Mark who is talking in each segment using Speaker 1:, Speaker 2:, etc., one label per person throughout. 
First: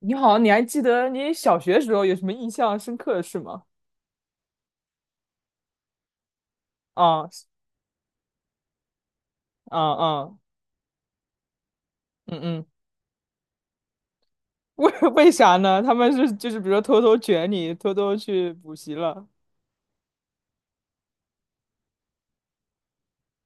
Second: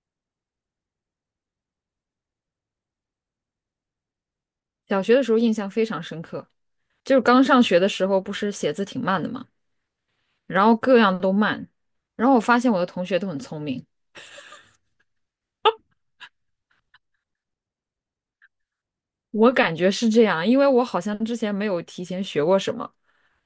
Speaker 1: 你好，你还记得你小学时候有什么印象深刻的事吗？
Speaker 2: 小学的时候印象非常深刻，就是
Speaker 1: 啊，
Speaker 2: 刚
Speaker 1: 是
Speaker 2: 上学的时候，不是写字挺慢的嘛，
Speaker 1: 啊啊，
Speaker 2: 然后各样都慢，然后
Speaker 1: 嗯
Speaker 2: 我发
Speaker 1: 嗯，
Speaker 2: 现我的同学都很聪明，
Speaker 1: 为 为啥呢？他们是就是比如说偷偷卷你，偷偷去补习了
Speaker 2: 我感觉是这样，因为我好像之前没有提前学过什么，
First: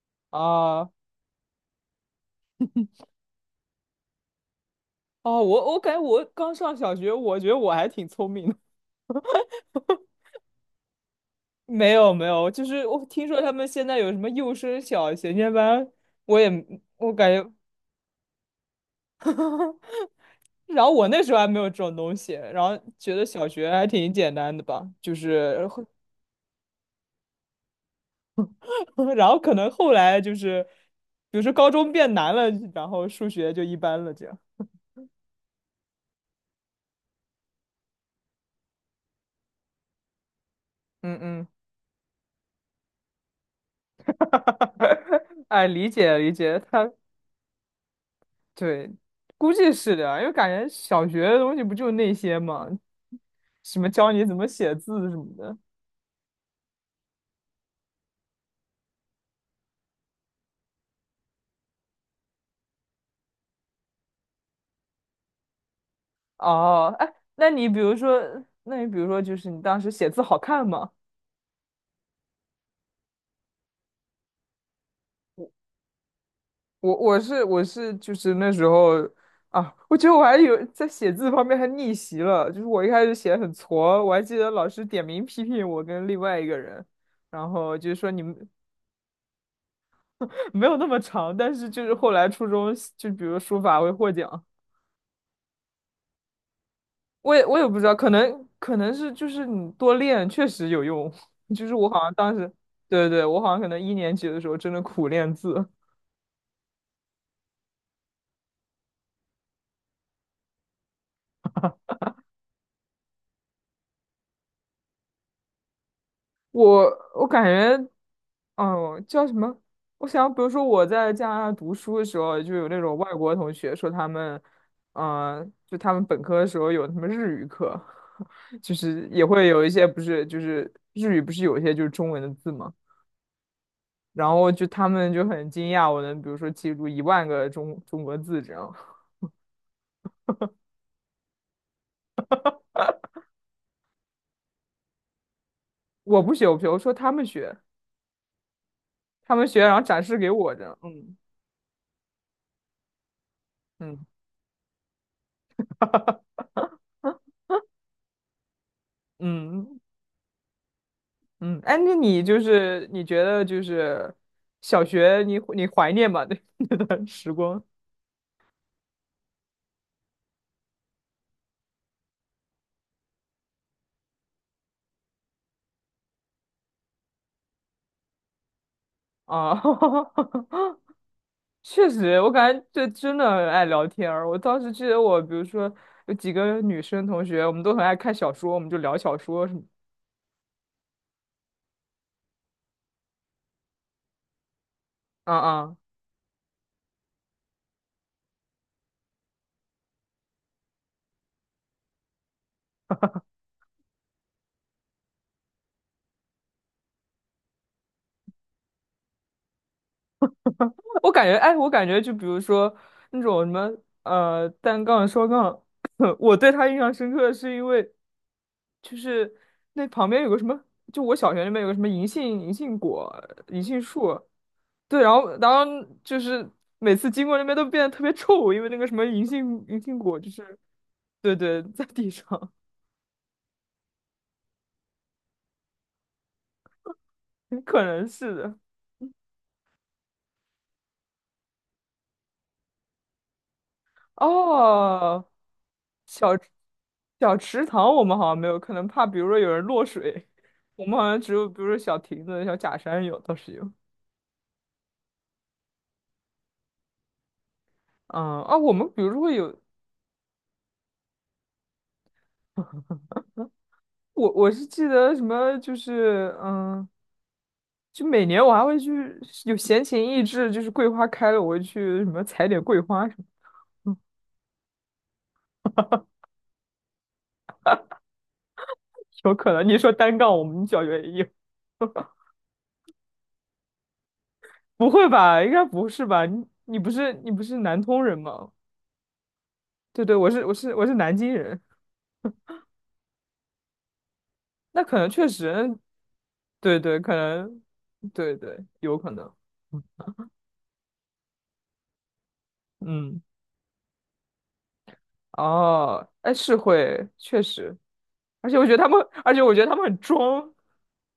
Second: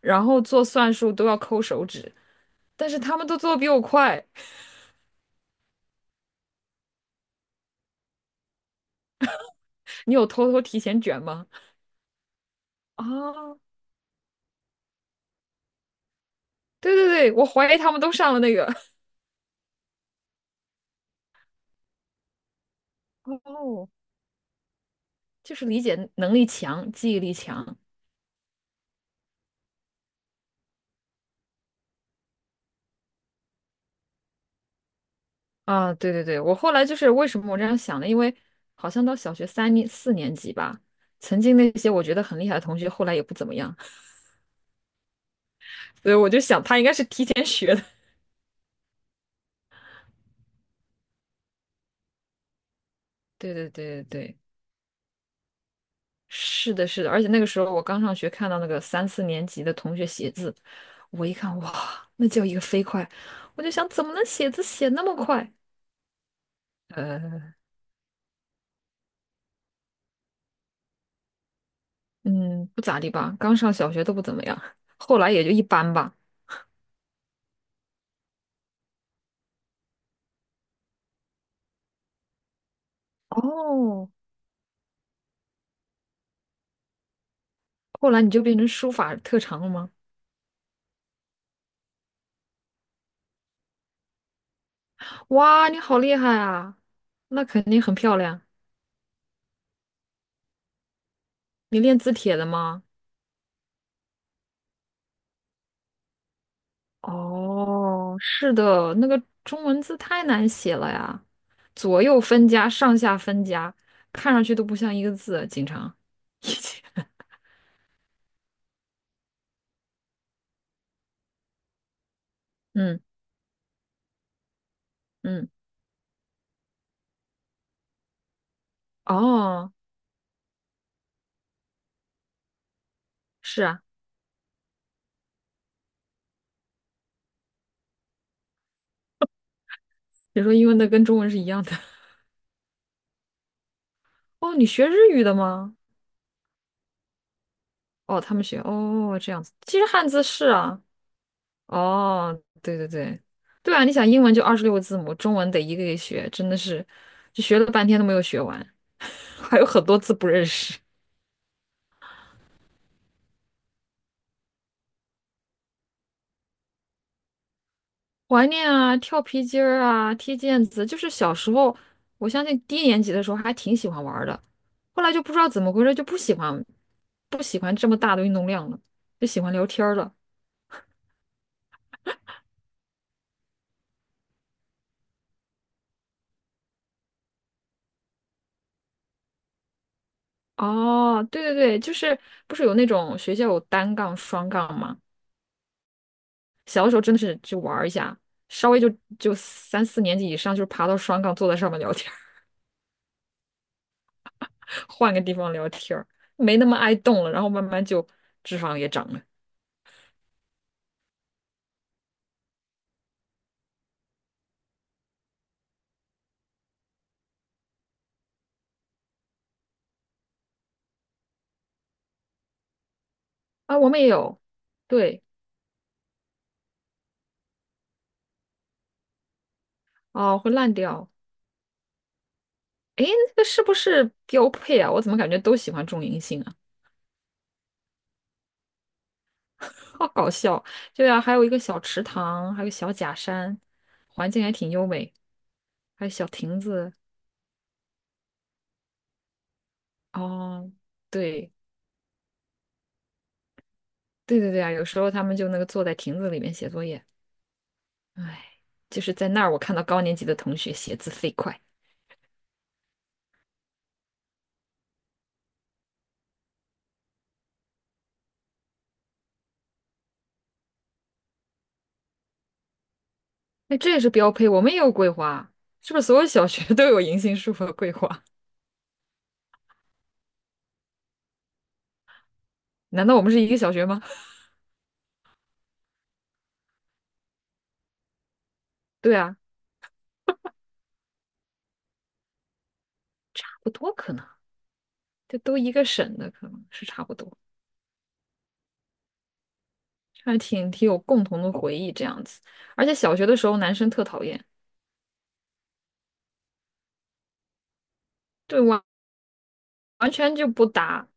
Speaker 2: 然后做
Speaker 1: 啊
Speaker 2: 算术都要抠手指，但是他们都做的比我快。
Speaker 1: 哦，我感觉我刚上小学，我觉得我还挺聪明的。
Speaker 2: 你有偷偷提前卷吗？
Speaker 1: 没有没有，就是我听说他
Speaker 2: 啊，
Speaker 1: 们现在有什么幼升小衔接班，我也
Speaker 2: 对对
Speaker 1: 我
Speaker 2: 对，
Speaker 1: 感
Speaker 2: 我
Speaker 1: 觉，
Speaker 2: 怀疑他们都上了那个。
Speaker 1: 然后我那时候还没有这种东西，然后觉得 小学还
Speaker 2: 哦，
Speaker 1: 挺简单的吧，就
Speaker 2: 就是
Speaker 1: 是。
Speaker 2: 理解能力强，记忆力强，
Speaker 1: 然后可能后来就是，比如说高中变难了，然后数学就一般了，这样。
Speaker 2: 啊，对对对，我后来就是为什么我这样想呢？因为好像到小学三、四年级吧，
Speaker 1: 嗯
Speaker 2: 曾
Speaker 1: 嗯，
Speaker 2: 经那些我觉得很厉害的同学，后来也不怎么样，
Speaker 1: 哎，理
Speaker 2: 所以
Speaker 1: 解
Speaker 2: 我
Speaker 1: 理
Speaker 2: 就
Speaker 1: 解，
Speaker 2: 想他应
Speaker 1: 他
Speaker 2: 该是提前学的。
Speaker 1: 对，估计是的啊，因为感觉小学的东西不就那些嘛，
Speaker 2: 对对
Speaker 1: 什么
Speaker 2: 对对
Speaker 1: 教你怎
Speaker 2: 对，
Speaker 1: 么写字什么的。
Speaker 2: 是的，是的，而且那个时候我刚上学，看到那个三四年级的同学写字，我一看，哇，那叫一个飞快，我就想怎么能写字写那么快？
Speaker 1: 哦，哎，那
Speaker 2: 呃，
Speaker 1: 你比如说，就是你当时写字好看吗？
Speaker 2: 嗯，不咋地吧，刚上小学都不怎么样，后来也就一般吧。
Speaker 1: 我是就是那时候啊，我觉得我还有在写字方面还逆袭了，就是我一开始写的很挫，
Speaker 2: 哦，
Speaker 1: 我还记得老师点名批评我跟另外一个人，然后就是
Speaker 2: 后
Speaker 1: 说你
Speaker 2: 来你
Speaker 1: 们
Speaker 2: 就变成书法特长了吗？
Speaker 1: 没有那么长，但是就是后来初中就比如书法会获奖，
Speaker 2: 哇，你好厉害啊！
Speaker 1: 我
Speaker 2: 那
Speaker 1: 也我
Speaker 2: 肯
Speaker 1: 也不
Speaker 2: 定
Speaker 1: 知
Speaker 2: 很
Speaker 1: 道，可
Speaker 2: 漂亮。
Speaker 1: 能可能是就是你多练确实有用，就是
Speaker 2: 你
Speaker 1: 我
Speaker 2: 练
Speaker 1: 好
Speaker 2: 字
Speaker 1: 像当
Speaker 2: 帖的
Speaker 1: 时
Speaker 2: 吗？
Speaker 1: 对对，我好像可能一年级的时候真的苦练字。
Speaker 2: 哦，是的，那个中文字太难写了呀，左右分家，上下分家，看上去都不像一个字啊，经常。
Speaker 1: 我 我感觉哦，叫什么？我想，比如说我在加拿大读书的时候，就有那种
Speaker 2: 嗯
Speaker 1: 外国同学说他们，
Speaker 2: 嗯，
Speaker 1: 就他们本科的时候有什么日语课，就是也会有一
Speaker 2: 哦，
Speaker 1: 些不是，就是日语不是有一些就是中文的字嘛，
Speaker 2: 是啊，
Speaker 1: 然后就他们就很惊讶，我能比如说记住10000个中国字这样。
Speaker 2: 你说英文的跟中文是一样的。哦，你学日语的吗？
Speaker 1: 我不学，我不学，我说他们学，
Speaker 2: 哦，他们学，哦，这
Speaker 1: 他
Speaker 2: 样
Speaker 1: 们
Speaker 2: 子。
Speaker 1: 学，然
Speaker 2: 其
Speaker 1: 后
Speaker 2: 实
Speaker 1: 展
Speaker 2: 汉
Speaker 1: 示
Speaker 2: 字
Speaker 1: 给
Speaker 2: 是
Speaker 1: 我这样。
Speaker 2: 啊，
Speaker 1: 嗯
Speaker 2: 哦，对对对，对啊，你
Speaker 1: 嗯
Speaker 2: 想英文就26个字母，中文得一个一个学，真的是，就学了半天都没有学完，还有
Speaker 1: 嗯，
Speaker 2: 很多字不认识。
Speaker 1: 嗯，哎，那你就是你觉得就是小学你怀念吗？那 那段时光
Speaker 2: 怀念啊，跳皮筋儿啊，踢毽子，就是小时候，我相信低年级的时候还挺喜欢玩儿的，后来就不知道怎么回事，就不喜欢，不喜欢这么大的运动量了，就喜欢
Speaker 1: 啊，
Speaker 2: 聊天儿了。
Speaker 1: 确实，我感觉这真的很爱聊天儿。我当时记得我，比如说有几个女生同学，我们都很爱看小说，我们就聊小说什么。
Speaker 2: 哦，对对对，就是不是有那种学校有单杠、双杠吗？
Speaker 1: 啊啊。
Speaker 2: 小的时候真的是就玩儿一下，稍微就三四年级以上，就是爬到双杠，坐在上面聊天儿 换个地方聊天儿没那么爱动了，然后慢慢就脂肪也长了
Speaker 1: 我感觉，哎，我感觉就比如说那种什么单杠、双杠，我对他印象深刻是因为就是那旁边有个什么，就我小学那边有个什么银杏果、银
Speaker 2: 啊。
Speaker 1: 杏
Speaker 2: 我们也
Speaker 1: 树，
Speaker 2: 有，
Speaker 1: 对，然
Speaker 2: 对，
Speaker 1: 后然后就是每次经过那边都变得特别臭，因为那个什么银杏果就
Speaker 2: 哦，会
Speaker 1: 是，
Speaker 2: 烂掉。
Speaker 1: 对对，在地上，
Speaker 2: 诶，那个是不是标配啊？我怎么感觉都喜欢种银杏啊？
Speaker 1: 可能是的。
Speaker 2: 好搞笑。对啊，还有一个小池塘，还有小假山，环境还挺优美，
Speaker 1: 哦，
Speaker 2: 还有小
Speaker 1: 小
Speaker 2: 亭子。
Speaker 1: 小池塘我们好像没有，可能怕比如说有人落水，
Speaker 2: 哦，
Speaker 1: 我们好像只有
Speaker 2: 对，
Speaker 1: 比如说小亭子、小假山有，倒是有。
Speaker 2: 对对对啊，有时候他们就那个坐在亭子里面写作业。
Speaker 1: 嗯啊，
Speaker 2: 哎，
Speaker 1: 我们比
Speaker 2: 就
Speaker 1: 如
Speaker 2: 是
Speaker 1: 说
Speaker 2: 在
Speaker 1: 会
Speaker 2: 那儿，我
Speaker 1: 有，
Speaker 2: 看到高年级的同学写字飞快，
Speaker 1: 我是记得什么就是嗯，就每年我还会去有闲情逸致，就是桂花开了，我会去什么采点桂花什么。
Speaker 2: 那这
Speaker 1: 嗯，
Speaker 2: 也是标配。我们也有桂花，是不是所有小学 都有银杏树和桂花？
Speaker 1: 有可能你说单杠，我们小学也有，
Speaker 2: 难道我们是一个小学吗？
Speaker 1: 不会吧？应该不是吧？你不是南通人吗？
Speaker 2: 对啊，
Speaker 1: 对对，我是南京人。
Speaker 2: 差不多可能，
Speaker 1: 那可能确
Speaker 2: 这都一
Speaker 1: 实，
Speaker 2: 个省的，可能
Speaker 1: 对
Speaker 2: 是
Speaker 1: 对，
Speaker 2: 差不
Speaker 1: 可
Speaker 2: 多，
Speaker 1: 能，对对，有可能，嗯，
Speaker 2: 还挺挺有共同的回忆这样子。而且小
Speaker 1: 嗯
Speaker 2: 学的时候，男生特讨厌，
Speaker 1: 哦，哎，是会，确实，
Speaker 2: 对，完
Speaker 1: 而且我觉得他们很
Speaker 2: 全就
Speaker 1: 装，
Speaker 2: 不打，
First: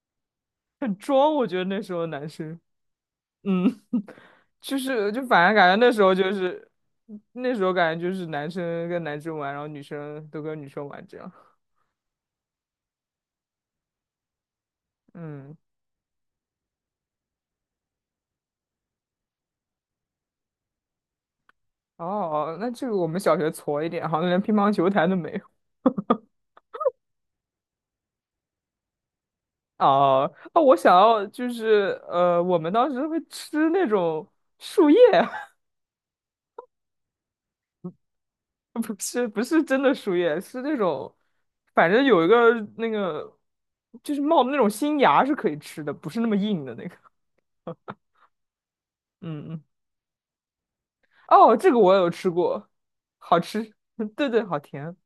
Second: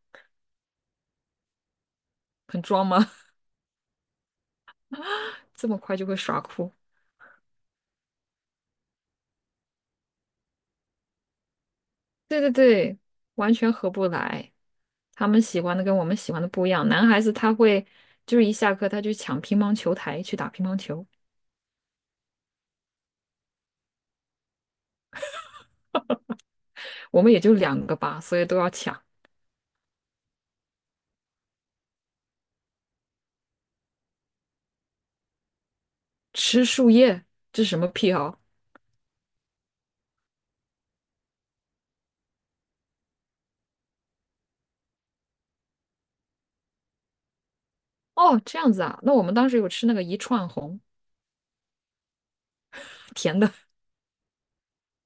Speaker 1: 很装，我觉得那时候的男生，
Speaker 2: 很装吗？
Speaker 1: 嗯，就是就反 正
Speaker 2: 这
Speaker 1: 感觉
Speaker 2: 么
Speaker 1: 那
Speaker 2: 快
Speaker 1: 时
Speaker 2: 就
Speaker 1: 候
Speaker 2: 会
Speaker 1: 就
Speaker 2: 耍
Speaker 1: 是，
Speaker 2: 酷。
Speaker 1: 那时候感觉就是男生跟男生玩，然后女生都跟女生玩这样，
Speaker 2: 对对对，完全合不来。他们
Speaker 1: 嗯，
Speaker 2: 喜欢的跟我们喜欢的不一样。男孩子他会就是一下课他去抢乒乓球台去打乒乓球，
Speaker 1: 哦，那这个我们小学矬一点，好像连乒乓球台都没有。
Speaker 2: 我们也就两个吧，所以都要抢。
Speaker 1: 哦哦，我想要就是我们当时会吃那种树叶，
Speaker 2: 吃树叶，这是什么癖好？
Speaker 1: 不是不是真的树叶，是那种，反正有一个那个，就是冒的那种新芽是可以吃的，不是那么硬的那个。
Speaker 2: 哦，这样子啊。那我们当
Speaker 1: 嗯
Speaker 2: 时
Speaker 1: 嗯，
Speaker 2: 有吃那个一串红，
Speaker 1: 哦，这个我有吃过，好
Speaker 2: 甜的。
Speaker 1: 吃，对对，好甜。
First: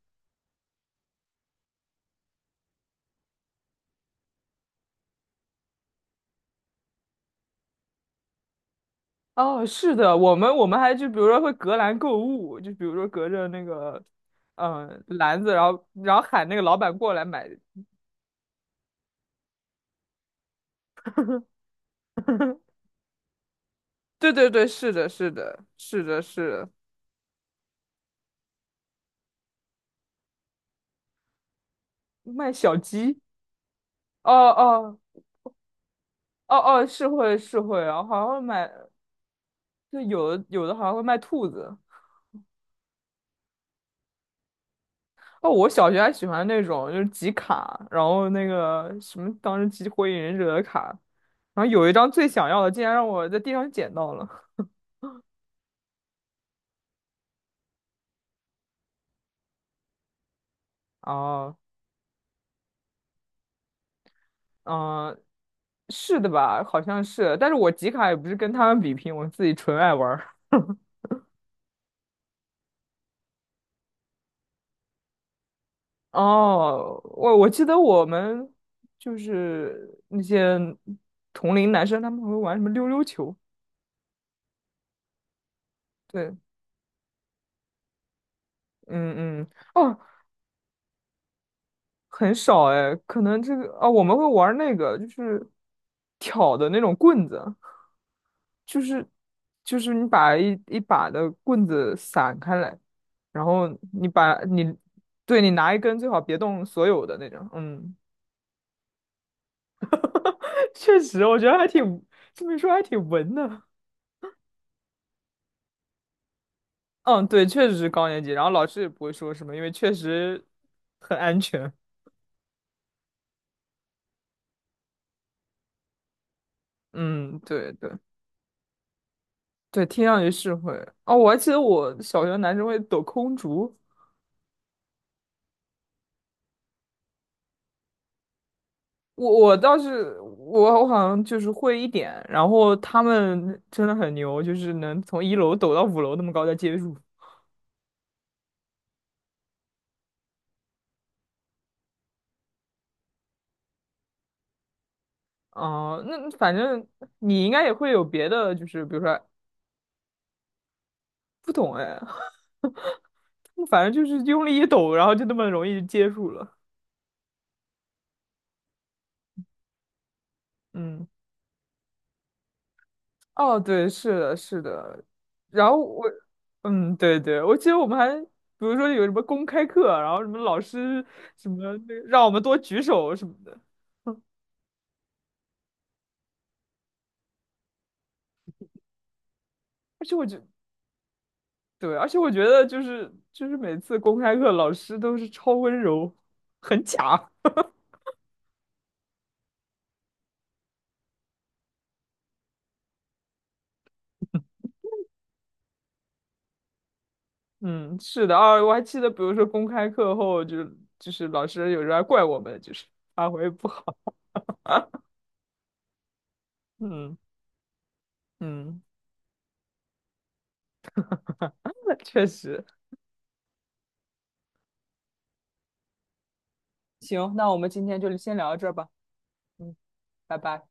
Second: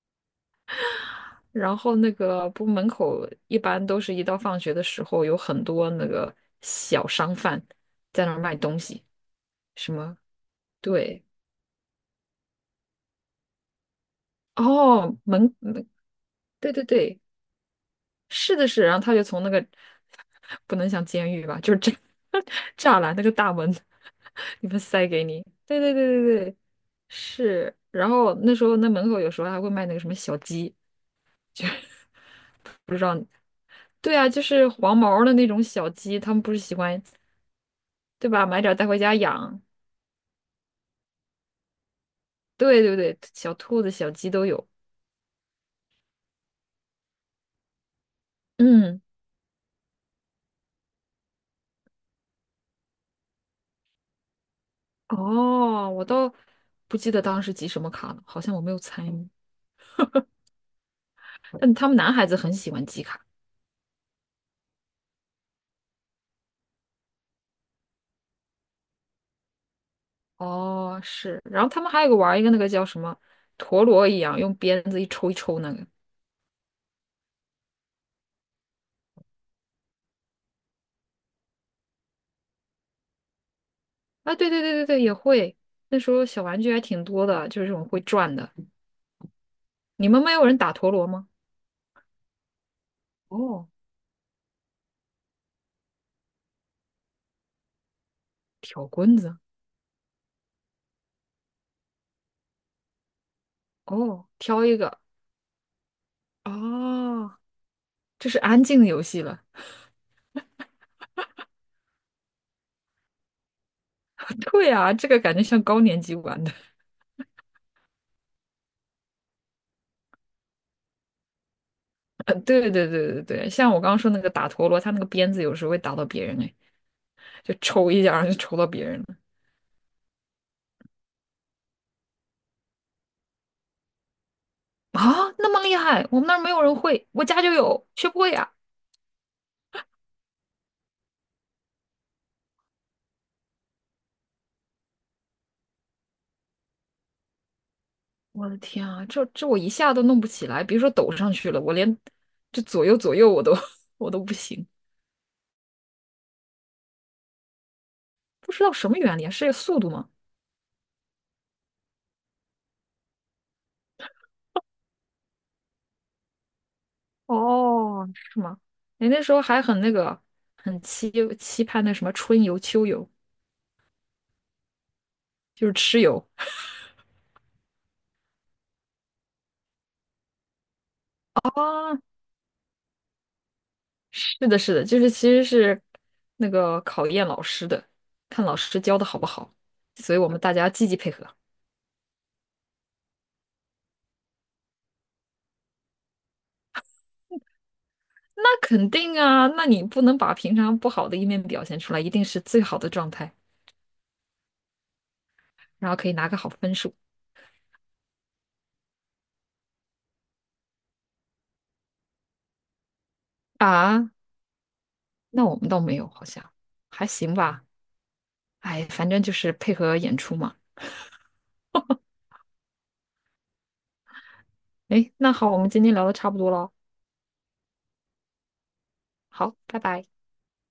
Speaker 2: 然后那个不门口一般都是一到放学的时候，有很多那个小商贩在那儿卖东西，
Speaker 1: 哦，
Speaker 2: 什
Speaker 1: 是的，
Speaker 2: 么
Speaker 1: 我们还就比
Speaker 2: 对。
Speaker 1: 如说会隔栏购物，就比如说隔着那个，
Speaker 2: 哦，
Speaker 1: 篮子，
Speaker 2: 门，
Speaker 1: 然后
Speaker 2: 门，
Speaker 1: 然后喊那个
Speaker 2: 对
Speaker 1: 老
Speaker 2: 对
Speaker 1: 板过
Speaker 2: 对，
Speaker 1: 来买。
Speaker 2: 是的是，然后他就从那个 不能像监狱吧，就是栅 栅栏那个大门
Speaker 1: 对对 对，
Speaker 2: 里面
Speaker 1: 是
Speaker 2: 塞
Speaker 1: 的，
Speaker 2: 给
Speaker 1: 是
Speaker 2: 你。
Speaker 1: 的，
Speaker 2: 对对
Speaker 1: 是
Speaker 2: 对
Speaker 1: 的，
Speaker 2: 对
Speaker 1: 是
Speaker 2: 对，
Speaker 1: 的，
Speaker 2: 是。然后那时候那门口有时候还会卖那个什么小鸡，就
Speaker 1: 卖小
Speaker 2: 不知道。
Speaker 1: 鸡，
Speaker 2: 对啊，
Speaker 1: 哦
Speaker 2: 就是黄
Speaker 1: 哦
Speaker 2: 毛儿的那种小鸡，他们不
Speaker 1: 哦
Speaker 2: 是喜
Speaker 1: 哦，
Speaker 2: 欢
Speaker 1: 是会，然后还
Speaker 2: 对
Speaker 1: 会
Speaker 2: 吧？买
Speaker 1: 买，
Speaker 2: 点儿带回家养。
Speaker 1: 就有的好像会卖兔子。
Speaker 2: 对对对，小兔子、小鸡都有。
Speaker 1: 哦，我小学还喜欢那种就是集卡，然后那个
Speaker 2: 嗯，
Speaker 1: 什么当时集火影忍者的卡，然后有一张最想要的，竟然让我在地上捡到了。
Speaker 2: 哦，我倒不记得当时集什么卡了，好像我没有参与。
Speaker 1: 哦，
Speaker 2: 但他们男孩子很喜欢集卡。
Speaker 1: 嗯、是的吧？好像是，但是我集卡也不是跟他们比拼，我自己纯爱玩。
Speaker 2: 哦，是，然后他们还有个玩儿一个那个叫什么陀螺一样，用鞭子一抽一抽那个。
Speaker 1: 哦，我记得我们就是那些同龄男生，他们会玩什么溜溜球。
Speaker 2: 啊，对对对对对，也会。那时候
Speaker 1: 对，
Speaker 2: 小玩具还挺多的，就是这种会转的。
Speaker 1: 嗯嗯，哦，
Speaker 2: 你们没有人打陀螺吗？
Speaker 1: 很少哎，可能这
Speaker 2: 哦，
Speaker 1: 个啊，我们会玩那个，就是挑的那种棍子，就
Speaker 2: 挑
Speaker 1: 是
Speaker 2: 棍子。
Speaker 1: 就是你把一把的棍子散开来，然后你
Speaker 2: 哦，
Speaker 1: 把
Speaker 2: 挑
Speaker 1: 你
Speaker 2: 一个。
Speaker 1: 对你拿一根，最好别动所有的那
Speaker 2: 哦，
Speaker 1: 种。嗯，
Speaker 2: 这是安静的游戏了。
Speaker 1: 确实，我觉得还挺这么一说还挺文的。
Speaker 2: 对啊，这个感觉像高年级玩的。
Speaker 1: 嗯，对，确实是高年级，然后老师也不会说什么，因为确实很安全。
Speaker 2: 对对对对对，像我刚刚说那个打陀螺，他那个鞭子有时候会打到别人，哎，
Speaker 1: 嗯，
Speaker 2: 就
Speaker 1: 对
Speaker 2: 抽
Speaker 1: 对
Speaker 2: 一下，然后就抽到别人了。
Speaker 1: 对，听上去是会。哦，我还记得我小学男生会抖空竹，
Speaker 2: 啊，那么厉害，我们那儿没有人会，我家就有，学不会啊
Speaker 1: 我倒是我好像就是会一点，然后他们真的很牛，就是能从一楼抖到五楼那么高再接住。
Speaker 2: 我的天啊，这我一下都弄不起来，别说抖上去了，我连这左右左右我都 我都不行，
Speaker 1: 哦、那反正你应该也会有别
Speaker 2: 不
Speaker 1: 的，
Speaker 2: 知
Speaker 1: 就
Speaker 2: 道
Speaker 1: 是
Speaker 2: 什
Speaker 1: 比
Speaker 2: 么
Speaker 1: 如
Speaker 2: 原
Speaker 1: 说
Speaker 2: 理啊，是速度吗？
Speaker 1: 不懂哎，反正就是用力一抖，然后就那么容易接住了。
Speaker 2: 是吗？你那时候还很那个，很
Speaker 1: 嗯。
Speaker 2: 期盼那什么春游、秋游，
Speaker 1: 哦，对，是的，是的。
Speaker 2: 就
Speaker 1: 然
Speaker 2: 是
Speaker 1: 后
Speaker 2: 吃
Speaker 1: 我，
Speaker 2: 游
Speaker 1: 嗯，对对，我记得我们还，比如说有什么公开课啊，然后什么老师什么那
Speaker 2: 啊。
Speaker 1: 个让我们多举手什么的。嗯，
Speaker 2: 是的，是的，就是其实是那个考验老师的，看老师教的好不好，
Speaker 1: 而且
Speaker 2: 所以
Speaker 1: 我
Speaker 2: 我们
Speaker 1: 觉，
Speaker 2: 大家积极配合。
Speaker 1: 对，而且我觉得就是每次公开课老师都是超温柔，很假。
Speaker 2: 那肯定啊，那你不能把平常不好的一面表现出来，一定是最好的状态，然后可以拿个好分数
Speaker 1: 嗯，是的，啊，我还记得，比如说公开课后就就是老师有时候还怪我们，就是发挥不好。
Speaker 2: 啊。那我们倒没有，好像还
Speaker 1: 嗯
Speaker 2: 行吧。
Speaker 1: 嗯，
Speaker 2: 哎，反正就是配合演出嘛。
Speaker 1: 那确实。
Speaker 2: 哎，那好，我们今天聊的差不多了哦，
Speaker 1: 行，那我们今天就先聊到这儿吧。
Speaker 2: 好，
Speaker 1: 嗯，
Speaker 2: 拜拜。
Speaker 1: 拜拜。